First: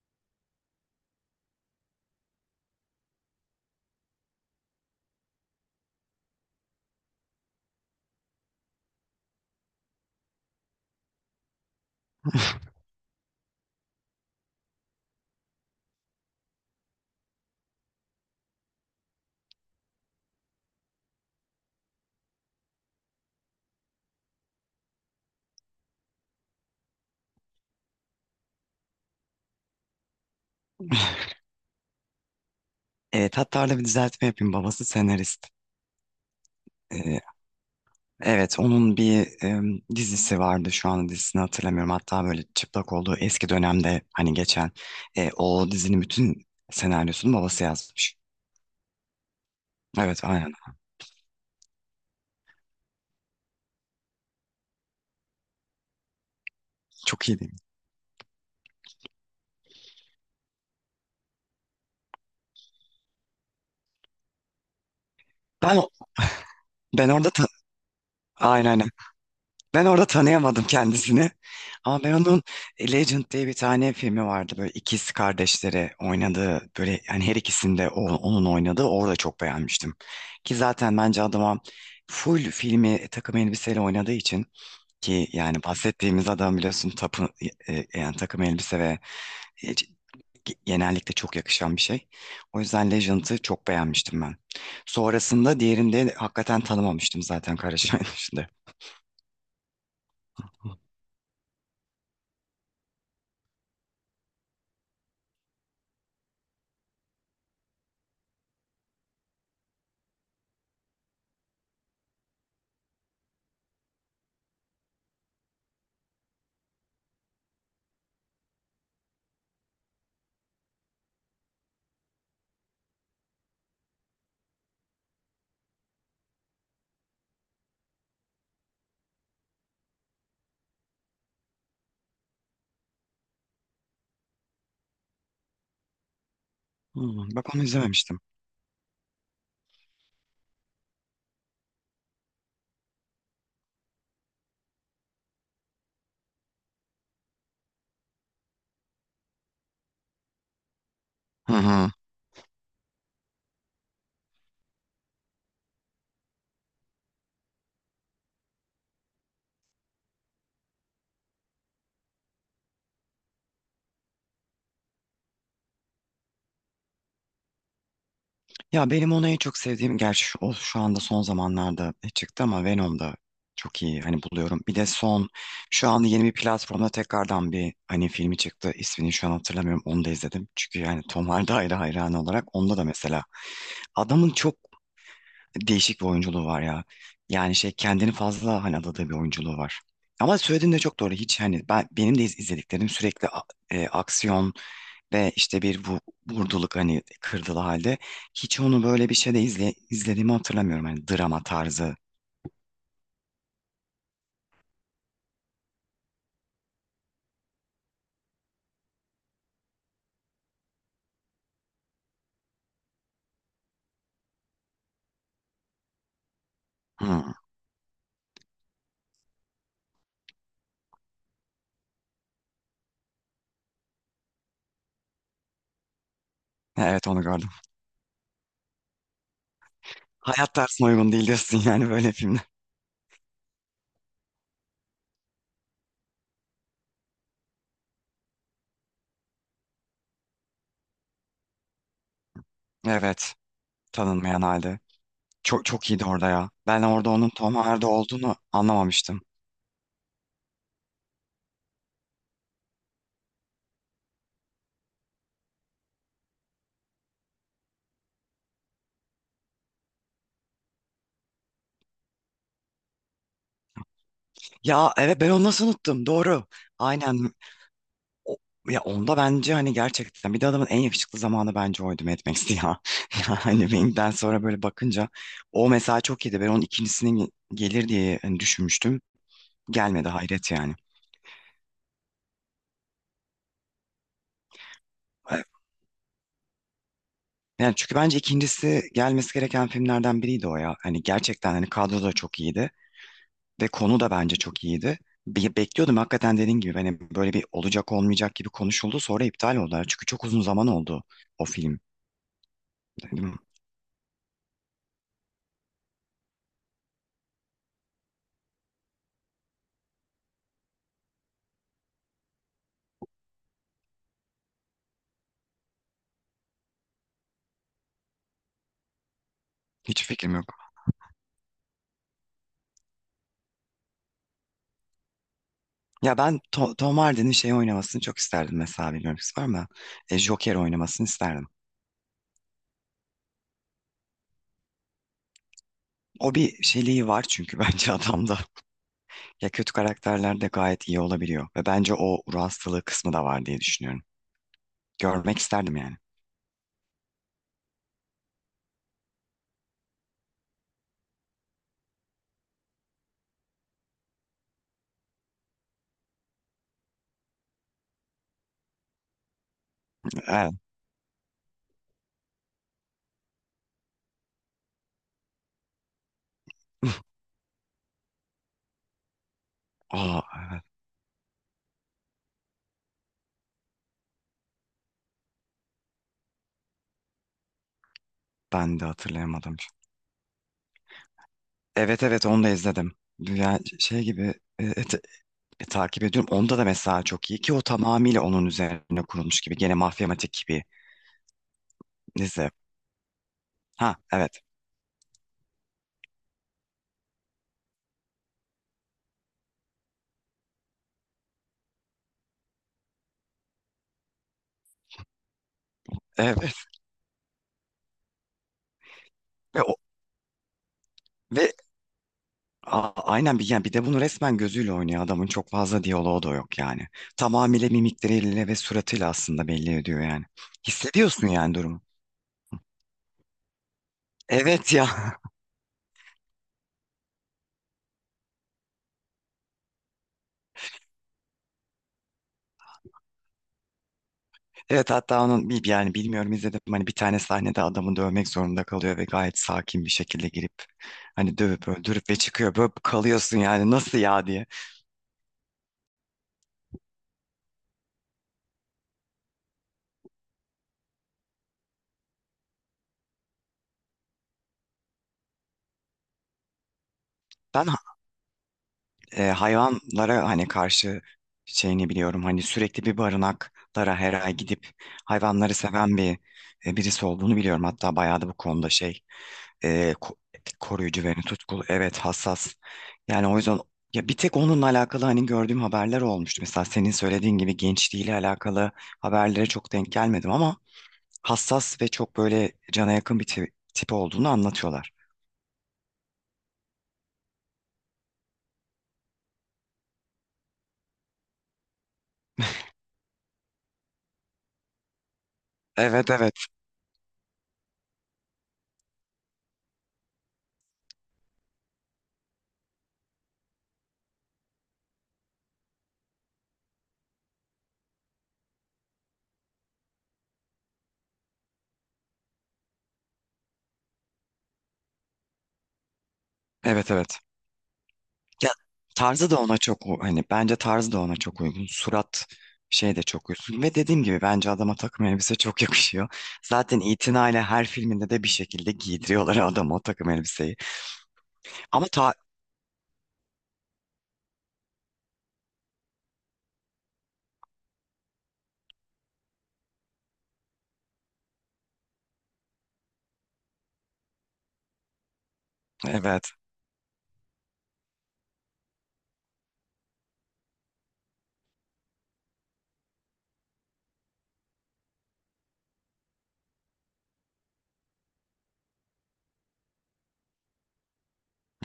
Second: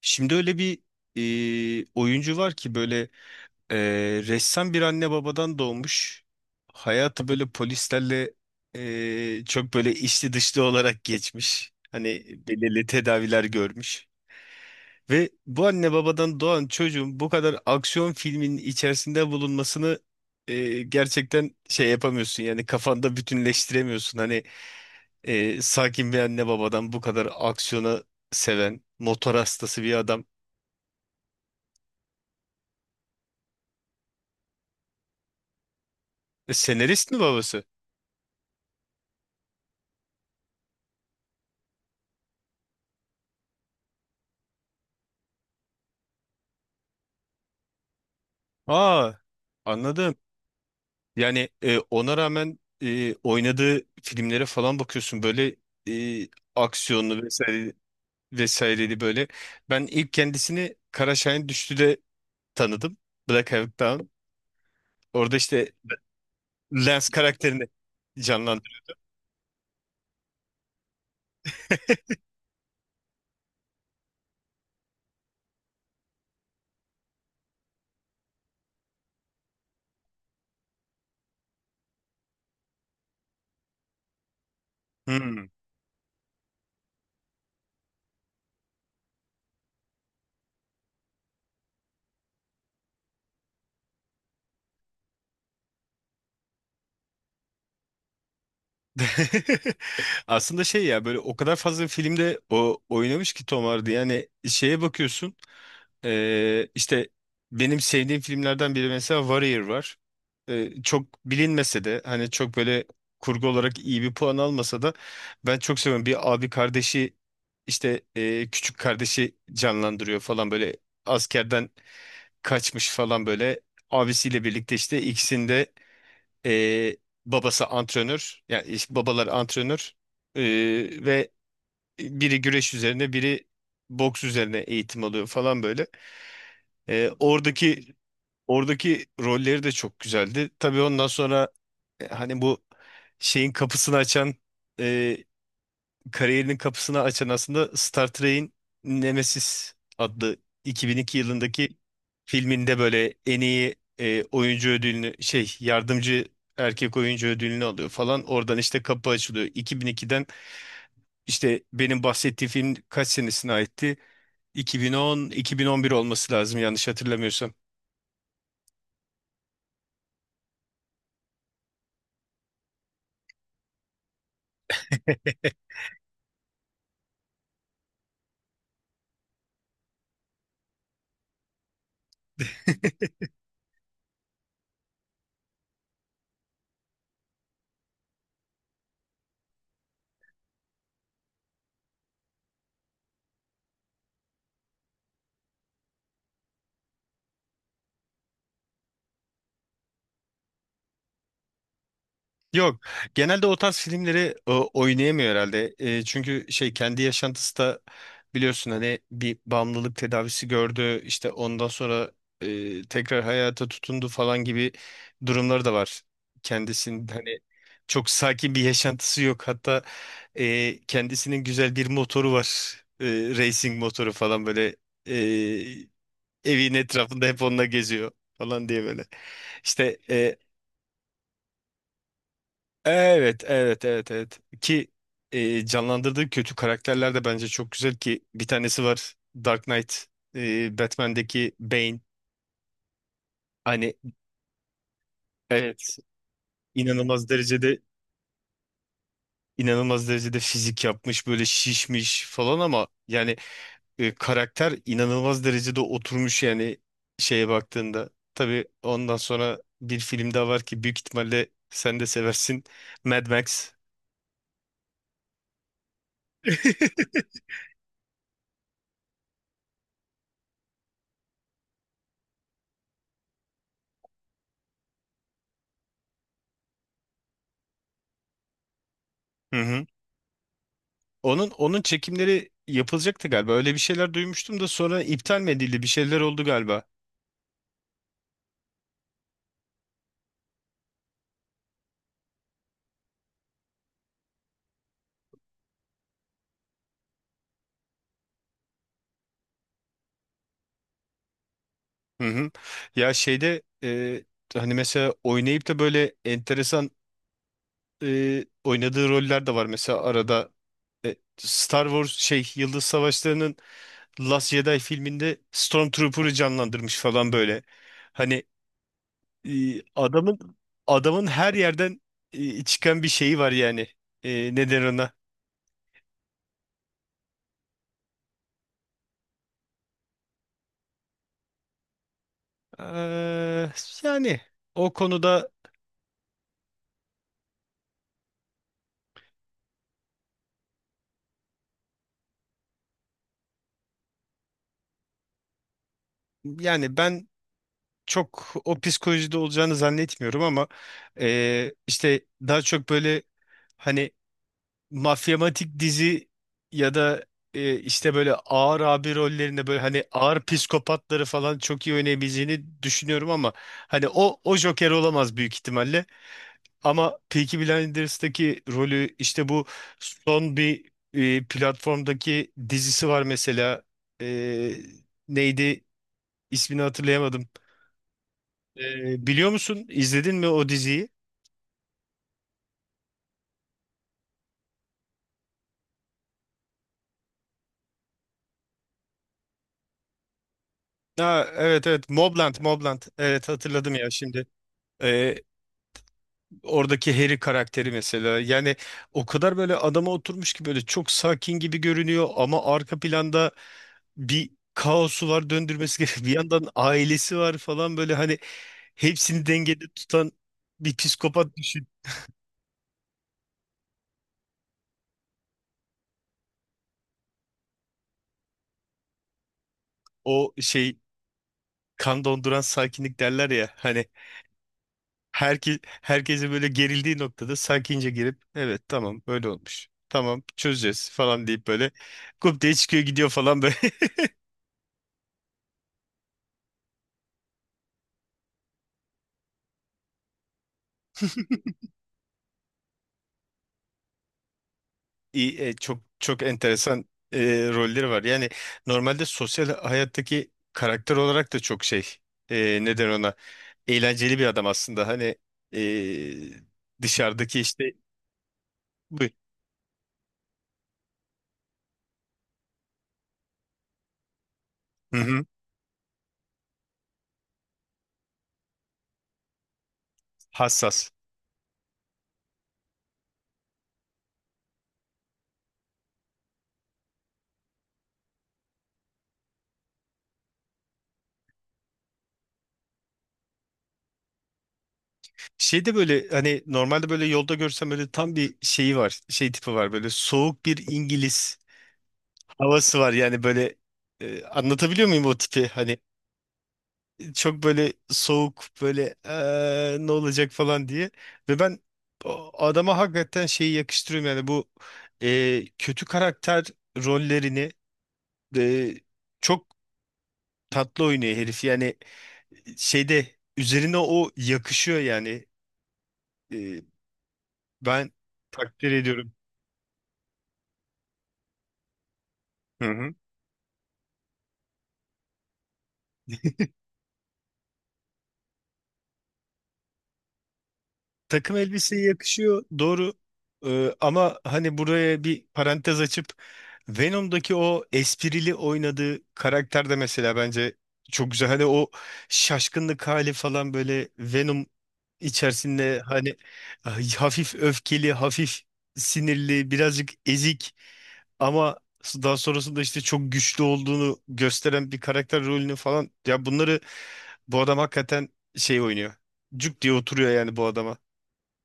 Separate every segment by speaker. Speaker 1: Şimdi öyle bir oyuncu var ki böyle e, ressam bir anne babadan doğmuş. Hayatı böyle polislerle çok böyle içli dışlı olarak geçmiş. Hani belirli tedaviler görmüş. Ve bu anne babadan doğan çocuğun bu kadar aksiyon filminin içerisinde bulunmasını gerçekten şey yapamıyorsun. Yani kafanda bütünleştiremiyorsun. Hani sakin bir anne babadan bu kadar aksiyona seven, motor hastası bir adam.
Speaker 2: Evet, hatta arada bir düzeltme yapayım. Babası senarist.
Speaker 1: Senarist mi
Speaker 2: Ee,
Speaker 1: babası?
Speaker 2: evet, onun bir dizisi vardı. Şu an dizisini hatırlamıyorum. Hatta böyle çıplak olduğu eski dönemde hani geçen o dizinin bütün senaryosunu babası yazmış.
Speaker 1: Aa, anladım.
Speaker 2: Evet, aynen.
Speaker 1: Yani ona rağmen oynadığı filmlere falan bakıyorsun böyle e, aksiyonlu
Speaker 2: Çok iyi değil mi?
Speaker 1: vesaire vesaireli böyle. Ben ilk kendisini Kara Şahin Düştü'de tanıdım. Black Hawk Down. Orada işte
Speaker 2: Ben ben
Speaker 1: Lance
Speaker 2: orada ta-
Speaker 1: karakterini
Speaker 2: aynen
Speaker 1: canlandırıyor.
Speaker 2: aynen. Ben orada tanıyamadım kendisini. Ama ben onun Legend diye bir tane filmi vardı. Böyle ikiz kardeşleri oynadığı böyle yani her ikisinde onun oynadığı orada çok beğenmiştim. Ki zaten bence adama full filmi takım elbiseyle oynadığı için ki
Speaker 1: Hmm.
Speaker 2: yani bahsettiğimiz adam biliyorsun tapı, yani takım elbise ve e, c- genellikle çok yakışan bir şey. O yüzden Legend'ı çok beğenmiştim ben. Sonrasında diğerinde hakikaten tanımamıştım zaten Kara Şahin dışında.
Speaker 1: Aslında şey ya böyle o kadar fazla filmde o oynamış ki Tom Hardy. Yani şeye bakıyorsun. İşte benim sevdiğim filmlerden biri mesela Warrior var. Çok bilinmese de hani çok böyle kurgu olarak iyi bir puan almasa da ben çok seviyorum. Bir abi kardeşi işte küçük kardeşi canlandırıyor falan böyle, askerden kaçmış falan böyle abisiyle birlikte işte ikisinde e, babası antrenör, yani işte babalar antrenör e, ve biri güreş üzerine biri boks üzerine eğitim alıyor falan böyle.
Speaker 2: Hmm,
Speaker 1: E,
Speaker 2: bak onu
Speaker 1: oradaki
Speaker 2: izlememiştim.
Speaker 1: Oradaki rolleri de çok güzeldi. Tabii ondan sonra hani bu şeyin kapısını açan e, kariyerinin kapısını açan aslında Star Trek'in Nemesis adlı 2002
Speaker 2: Hı
Speaker 1: yılındaki
Speaker 2: hı.
Speaker 1: filminde böyle en iyi oyuncu ödülünü şey yardımcı erkek oyuncu ödülünü alıyor falan. Oradan işte kapı açılıyor. 2002'den işte benim bahsettiğim film kaç senesine aitti? 2010, 2011 olması lazım yanlış hatırlamıyorsam.
Speaker 2: Ya benim onu en çok sevdiğim gerçi o şu anda son zamanlarda çıktı ama Venom'da çok iyi hani buluyorum. Bir de son şu anda yeni bir platformda tekrardan bir hani filmi çıktı. İsmini şu an hatırlamıyorum. Onu da izledim. Çünkü yani Tom Hardy ayrı hayranı olarak onda da mesela adamın çok değişik bir oyunculuğu var ya. Yani şey kendini fazla hani adadığı bir oyunculuğu var. Ama söylediğin de çok doğru. Hiç hani ben benim de izlediklerim sürekli aksiyon ve işte bir bu, vurduluk hani kırdılı halde hiç onu böyle bir şeyde izlediğimi hatırlamıyorum hani drama tarzı.
Speaker 1: Yok. Genelde o tarz filmleri oynayamıyor herhalde. E, çünkü şey kendi yaşantısı da biliyorsun hani bir bağımlılık tedavisi gördü. İşte ondan sonra tekrar hayata tutundu falan gibi durumları da var. Kendisinin
Speaker 2: Hmm.
Speaker 1: hani çok sakin bir yaşantısı yok. Hatta kendisinin güzel bir motoru var. E, Racing motoru falan böyle, e, evin
Speaker 2: Evet, onu
Speaker 1: etrafında hep
Speaker 2: gördüm.
Speaker 1: onunla geziyor falan diye böyle. İşte e,
Speaker 2: Hayat tarzına uygun değil diyorsun yani böyle filmler.
Speaker 1: Evet, evet, evet, evet. Ki canlandırdığı kötü karakterler de bence çok güzel, ki bir tanesi var, Dark Knight, Batman'deki Bane.
Speaker 2: Evet,
Speaker 1: Hani
Speaker 2: tanınmayan halde. Çok çok
Speaker 1: evet,
Speaker 2: iyiydi orada ya. Ben orada
Speaker 1: inanılmaz
Speaker 2: onun Tom
Speaker 1: derecede
Speaker 2: Hardy olduğunu anlamamıştım.
Speaker 1: inanılmaz derecede fizik yapmış, böyle şişmiş falan, ama yani karakter inanılmaz derecede oturmuş yani şeye baktığında. Tabii ondan sonra bir film daha var ki büyük ihtimalle sen de seversin. Mad Max.
Speaker 2: Ya evet, ben onu nasıl unuttum, doğru. Aynen. O- Ya onda bence hani gerçekten bir de adamın en yakışıklı zamanı bence oydu, Mad Max'ti ya. Yani Wing'den sonra böyle bakınca o mesela çok iyiydi. Ben onun ikincisinin gelir diye hani düşünmüştüm.
Speaker 1: Hı hı.
Speaker 2: Gelmedi, hayret yani.
Speaker 1: Onun çekimleri yapılacaktı galiba. Öyle bir şeyler duymuştum da sonra iptal
Speaker 2: Evet.
Speaker 1: mi edildi? Bir şeyler oldu galiba.
Speaker 2: Yani çünkü bence ikincisi gelmesi gereken filmlerden biriydi o ya. Hani gerçekten hani kadro da çok iyiydi ve konu da bence çok iyiydi. Bekliyordum hakikaten dediğin gibi hani böyle bir olacak olmayacak gibi konuşuldu, sonra iptal oldular. Çünkü çok uzun zaman oldu o film.
Speaker 1: Hı hı. Ya
Speaker 2: Değil mi?
Speaker 1: şeyde hani mesela oynayıp da böyle enteresan oynadığı roller de var. Mesela arada Star Wars şey Yıldız Savaşları'nın Last Jedi filminde Stormtrooper'ı canlandırmış falan böyle. Hani e,
Speaker 2: Hiç fikrim
Speaker 1: adamın
Speaker 2: yok.
Speaker 1: adamın her yerden çıkan bir şeyi var yani. E, ne der ona?
Speaker 2: Ya ben Tom Hardy'nin şey oynamasını çok isterdim, mesela bilmiyorum siz var mı? Joker oynamasını isterdim.
Speaker 1: Eee, Yani o konuda
Speaker 2: O bir şeyliği var çünkü bence adamda. Ya, kötü karakterlerde gayet iyi olabiliyor. Ve bence o ruh hastalığı kısmı da var diye düşünüyorum. Görmek isterdim yani.
Speaker 1: yani ben çok o psikolojide olacağını zannetmiyorum, ama işte daha çok böyle hani mafyamatik dizi ya da işte böyle ağır abi rollerinde böyle hani ağır
Speaker 2: Evet.
Speaker 1: psikopatları falan çok iyi oynayabileceğini düşünüyorum, ama hani o Joker olamaz büyük ihtimalle. Ama Peaky Blinders'taki rolü, işte bu
Speaker 2: Aa,
Speaker 1: son
Speaker 2: evet.
Speaker 1: bir platformdaki dizisi var mesela. E, neydi ismini hatırlayamadım.
Speaker 2: Ben
Speaker 1: E,
Speaker 2: de
Speaker 1: biliyor
Speaker 2: hatırlayamadım.
Speaker 1: musun? İzledin mi o diziyi?
Speaker 2: Evet evet, onu da izledim. Yani şey gibi e, et- takip ediyorum. Onda da mesela çok iyi, ki o tamamıyla onun üzerine kurulmuş gibi. Gene mafyamatik gibi.
Speaker 1: Ha, evet, evet,
Speaker 2: Neyse.
Speaker 1: Mobland, Mobland, evet hatırladım
Speaker 2: Ha,
Speaker 1: ya
Speaker 2: evet.
Speaker 1: şimdi. Oradaki Harry karakteri mesela yani o kadar böyle adama oturmuş ki, böyle çok sakin gibi görünüyor ama arka planda bir kaosu var döndürmesi gerekiyor. Bir
Speaker 2: Evet.
Speaker 1: yandan ailesi var falan böyle hani, hepsini
Speaker 2: Ve, o,
Speaker 1: dengede tutan bir
Speaker 2: ve
Speaker 1: psikopat düşün.
Speaker 2: A- Aynen, bir yani bir de bunu resmen gözüyle oynuyor, adamın çok fazla diyaloğu da yok yani. Tamamıyla mimikleriyle ve suratıyla aslında belli ediyor yani.
Speaker 1: O şey,
Speaker 2: Hissediyorsun yani durumu.
Speaker 1: kan donduran sakinlik derler ya hani,
Speaker 2: Evet ya.
Speaker 1: herkese böyle gerildiği noktada sakince girip evet tamam böyle olmuş. Tamam çözeceğiz falan deyip böyle kup diye çıkıyor gidiyor falan böyle.
Speaker 2: Evet, hatta onun bir yani bilmiyorum izledim mi, hani bir tane sahnede adamı dövmek zorunda kalıyor ve gayet sakin bir şekilde girip hani dövüp öldürüp ve çıkıyor. Böyle kalıyorsun yani, nasıl ya diye.
Speaker 1: iyi, çok çok enteresan e, rolleri var. Yani normalde sosyal hayattaki karakter olarak da çok şey, e, neden ona eğlenceli bir adam aslında. Hani dışarıdaki
Speaker 2: Ben
Speaker 1: işte bu,
Speaker 2: hayvanlara hani karşı şeyini biliyorum. Hani sürekli bir barınaklara her ay gidip
Speaker 1: hı hı,
Speaker 2: hayvanları seven bir birisi olduğunu biliyorum. Hatta bayağı da bu konuda şey e, ko- koruyucu
Speaker 1: hassas.
Speaker 2: ve tutkulu, evet, hassas. Yani o yüzden ya, bir tek onunla alakalı hani gördüğüm haberler olmuştu. Mesela senin söylediğin gibi gençliğiyle alakalı haberlere çok denk gelmedim ama hassas ve çok böyle cana yakın bir tip olduğunu anlatıyorlar.
Speaker 1: Şey de böyle hani normalde böyle yolda görsem böyle tam bir şeyi var. Şey tipi var, böyle soğuk bir İngiliz havası var. Yani böyle anlatabiliyor muyum o tipi? Hani
Speaker 2: Evet evet.
Speaker 1: çok böyle soğuk böyle, ne olacak" falan diye. Ve ben o adama hakikaten şeyi yakıştırıyorum yani, bu kötü karakter rollerini eee, çok tatlı oynuyor herif yani, şeyde üzerine o yakışıyor yani. Eee,
Speaker 2: Evet evet.
Speaker 1: Ben
Speaker 2: Ya
Speaker 1: takdir
Speaker 2: tarzı
Speaker 1: ediyorum.
Speaker 2: da ona çok hani bence tarzı da ona çok uygun. Surat
Speaker 1: Hı
Speaker 2: şey de
Speaker 1: hı.
Speaker 2: çok uygun. Ve dediğim gibi bence adama takım elbise çok yakışıyor. Zaten itinayla her filminde de bir şekilde giydiriyorlar adama o takım elbiseyi.
Speaker 1: Takım
Speaker 2: Ama
Speaker 1: elbiseye yakışıyor, doğru. Ama hani buraya bir parantez açıp Venom'daki o esprili oynadığı karakter de mesela bence çok güzel. Hani o şaşkınlık hali falan böyle, Venom içerisinde
Speaker 2: evet.
Speaker 1: hani ah, hafif öfkeli, hafif sinirli, birazcık ezik, ama daha sonrasında işte çok güçlü olduğunu gösteren bir karakter rolünü falan, ya bunları bu adam hakikaten şey oynuyor. Cuk diye oturuyor yani bu adama.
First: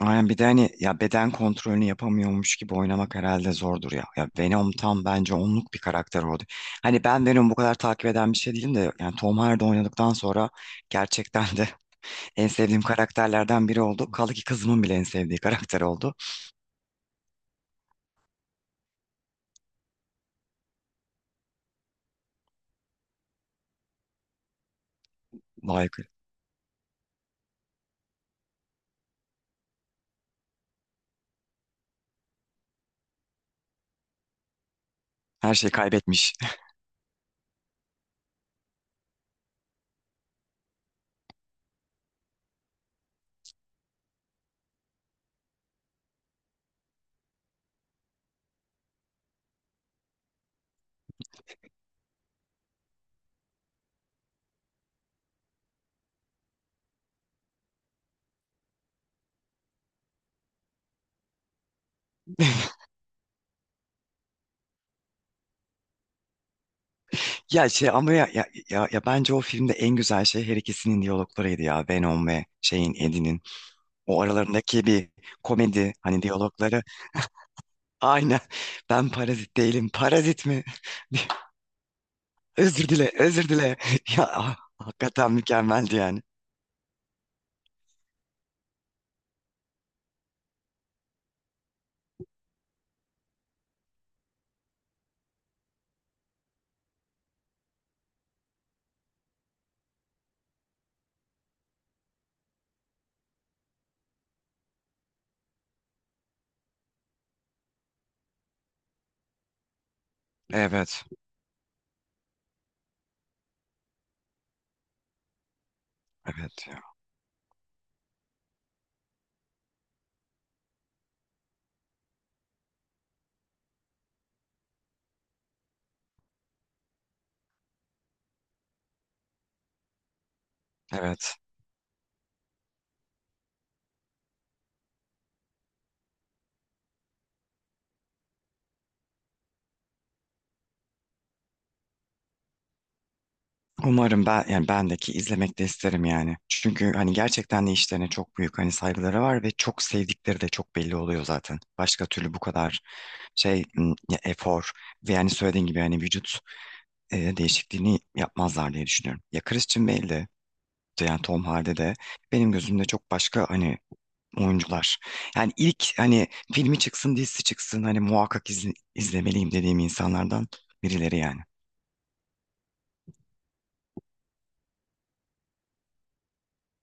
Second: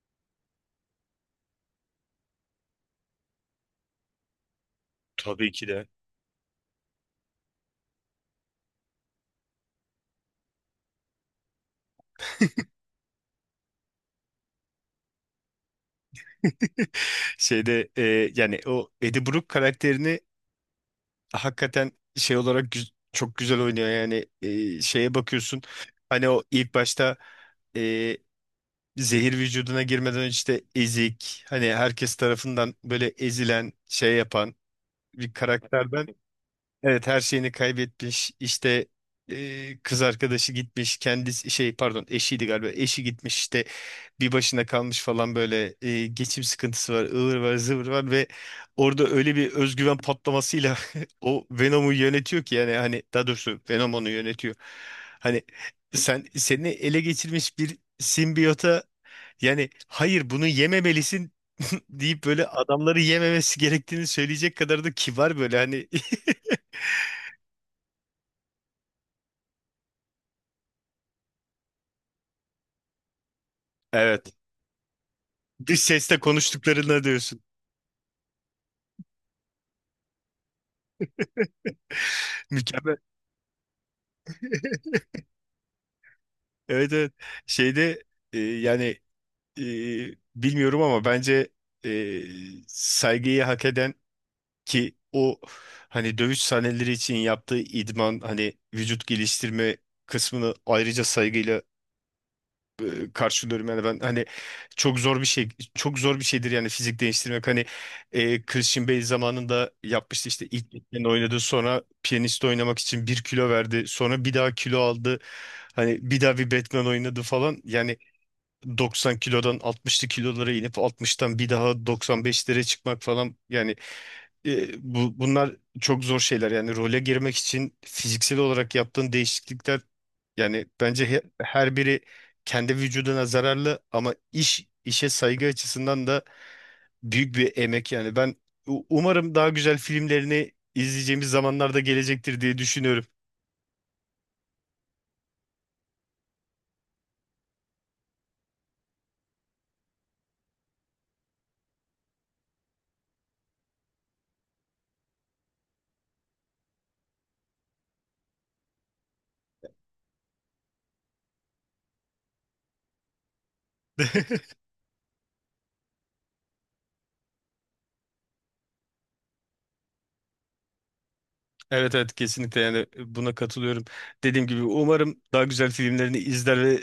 Speaker 2: Aynen, bir de hani ya beden kontrolünü yapamıyormuş gibi oynamak herhalde zordur ya. Ya Venom tam bence
Speaker 1: Tabii ki
Speaker 2: onluk bir
Speaker 1: de.
Speaker 2: karakter oldu. Hani ben Venom'u bu kadar takip eden bir şey değilim de, yani Tom Hardy oynadıktan sonra gerçekten de en sevdiğim karakterlerden biri oldu. Kaldı ki kızımın bile en sevdiği karakter oldu.
Speaker 1: Şeyde yani o Eddie Brooke karakterini hakikaten şey olarak çok güzel oynuyor. Yani şeye bakıyorsun
Speaker 2: Vay.
Speaker 1: hani o ilk başta e, zehir vücuduna girmeden önce, işte ezik hani herkes tarafından böyle ezilen şey yapan bir
Speaker 2: Her şeyi
Speaker 1: karakterden.
Speaker 2: kaybetmiş.
Speaker 1: Evet, her şeyini kaybetmiş. İşte kız arkadaşı gitmiş. Kendisi şey, pardon, eşiydi galiba. Eşi gitmiş, işte bir başına kalmış falan böyle, geçim sıkıntısı var, ıvır var zıvır var, ve orada öyle bir özgüven patlamasıyla o Venom'u yönetiyor ki, yani hani daha doğrusu Venom onu yönetiyor. Hani seni ele geçirmiş bir simbiyota yani hayır bunu yememelisin deyip böyle adamları yememesi gerektiğini söyleyecek kadar da kibar böyle hani.
Speaker 2: Ya şey ama ya bence o filmde en güzel şey her ikisinin diyaloglarıydı ya. Venom ve şeyin, Eddie'nin. O
Speaker 1: Evet.
Speaker 2: aralarındaki bir
Speaker 1: Dış
Speaker 2: komedi
Speaker 1: sesle
Speaker 2: hani diyalogları.
Speaker 1: konuştuklarına diyorsun.
Speaker 2: Aynen. Ben parazit değilim. Parazit mi? Özür
Speaker 1: Mükemmel.
Speaker 2: dile, özür dile. Ya ah, hakikaten mükemmeldi yani.
Speaker 1: Evet, evet. Şeyde e, yani e, bilmiyorum ama bence e, saygıyı hak eden, ki o hani dövüş sahneleri için yaptığı idman, hani vücut geliştirme kısmını ayrıca saygıyla karşılıyorum yani ben hani, çok zor bir şey çok zor bir şeydir yani fizik değiştirmek hani. Christian Bale zamanında yapmıştı, işte ilk
Speaker 2: Evet,
Speaker 1: Batman oynadı, sonra piyanist oynamak için bir kilo verdi, sonra bir daha kilo aldı hani, bir daha bir
Speaker 2: evet ya.
Speaker 1: Batman oynadı falan yani. 90 kilodan 60'lı kilolara inip 60'tan bir daha 95'lere çıkmak falan yani, bunlar çok zor şeyler yani, role girmek için fiziksel olarak yaptığın değişiklikler yani bence
Speaker 2: Evet.
Speaker 1: her biri kendi vücuduna zararlı, ama iş işe saygı açısından da büyük bir emek yani, ben umarım daha güzel filmlerini izleyeceğimiz zamanlarda gelecektir diye düşünüyorum.
Speaker 2: Umarım, ben yani bendeki izlemek de isterim yani. Çünkü hani gerçekten de işlerine çok büyük hani saygıları var ve çok sevdikleri de çok belli oluyor zaten. Başka türlü bu kadar şey ya efor ve yani söylediğin gibi hani vücut değişikliğini yapmazlar diye düşünüyorum. Ya Christian Bale'de de yani Tom Hardy de benim gözümde çok başka hani oyuncular. Yani ilk hani filmi çıksın dizisi çıksın hani muhakkak izlemeliyim dediğim insanlardan birileri yani.
Speaker 1: Evet, evet, kesinlikle, yani buna katılıyorum. Dediğim gibi umarım daha güzel filmlerini izler ve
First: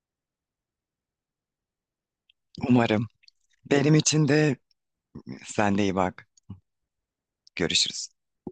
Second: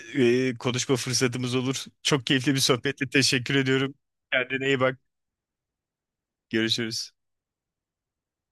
Speaker 1: konuşma fırsatımız olur. Çok keyifli bir
Speaker 2: Umarım.
Speaker 1: sohbetti. Teşekkür ediyorum.
Speaker 2: Benim için de
Speaker 1: Kendine iyi bak.
Speaker 2: sen de iyi bak.
Speaker 1: Görüşürüz.
Speaker 2: Görüşürüz.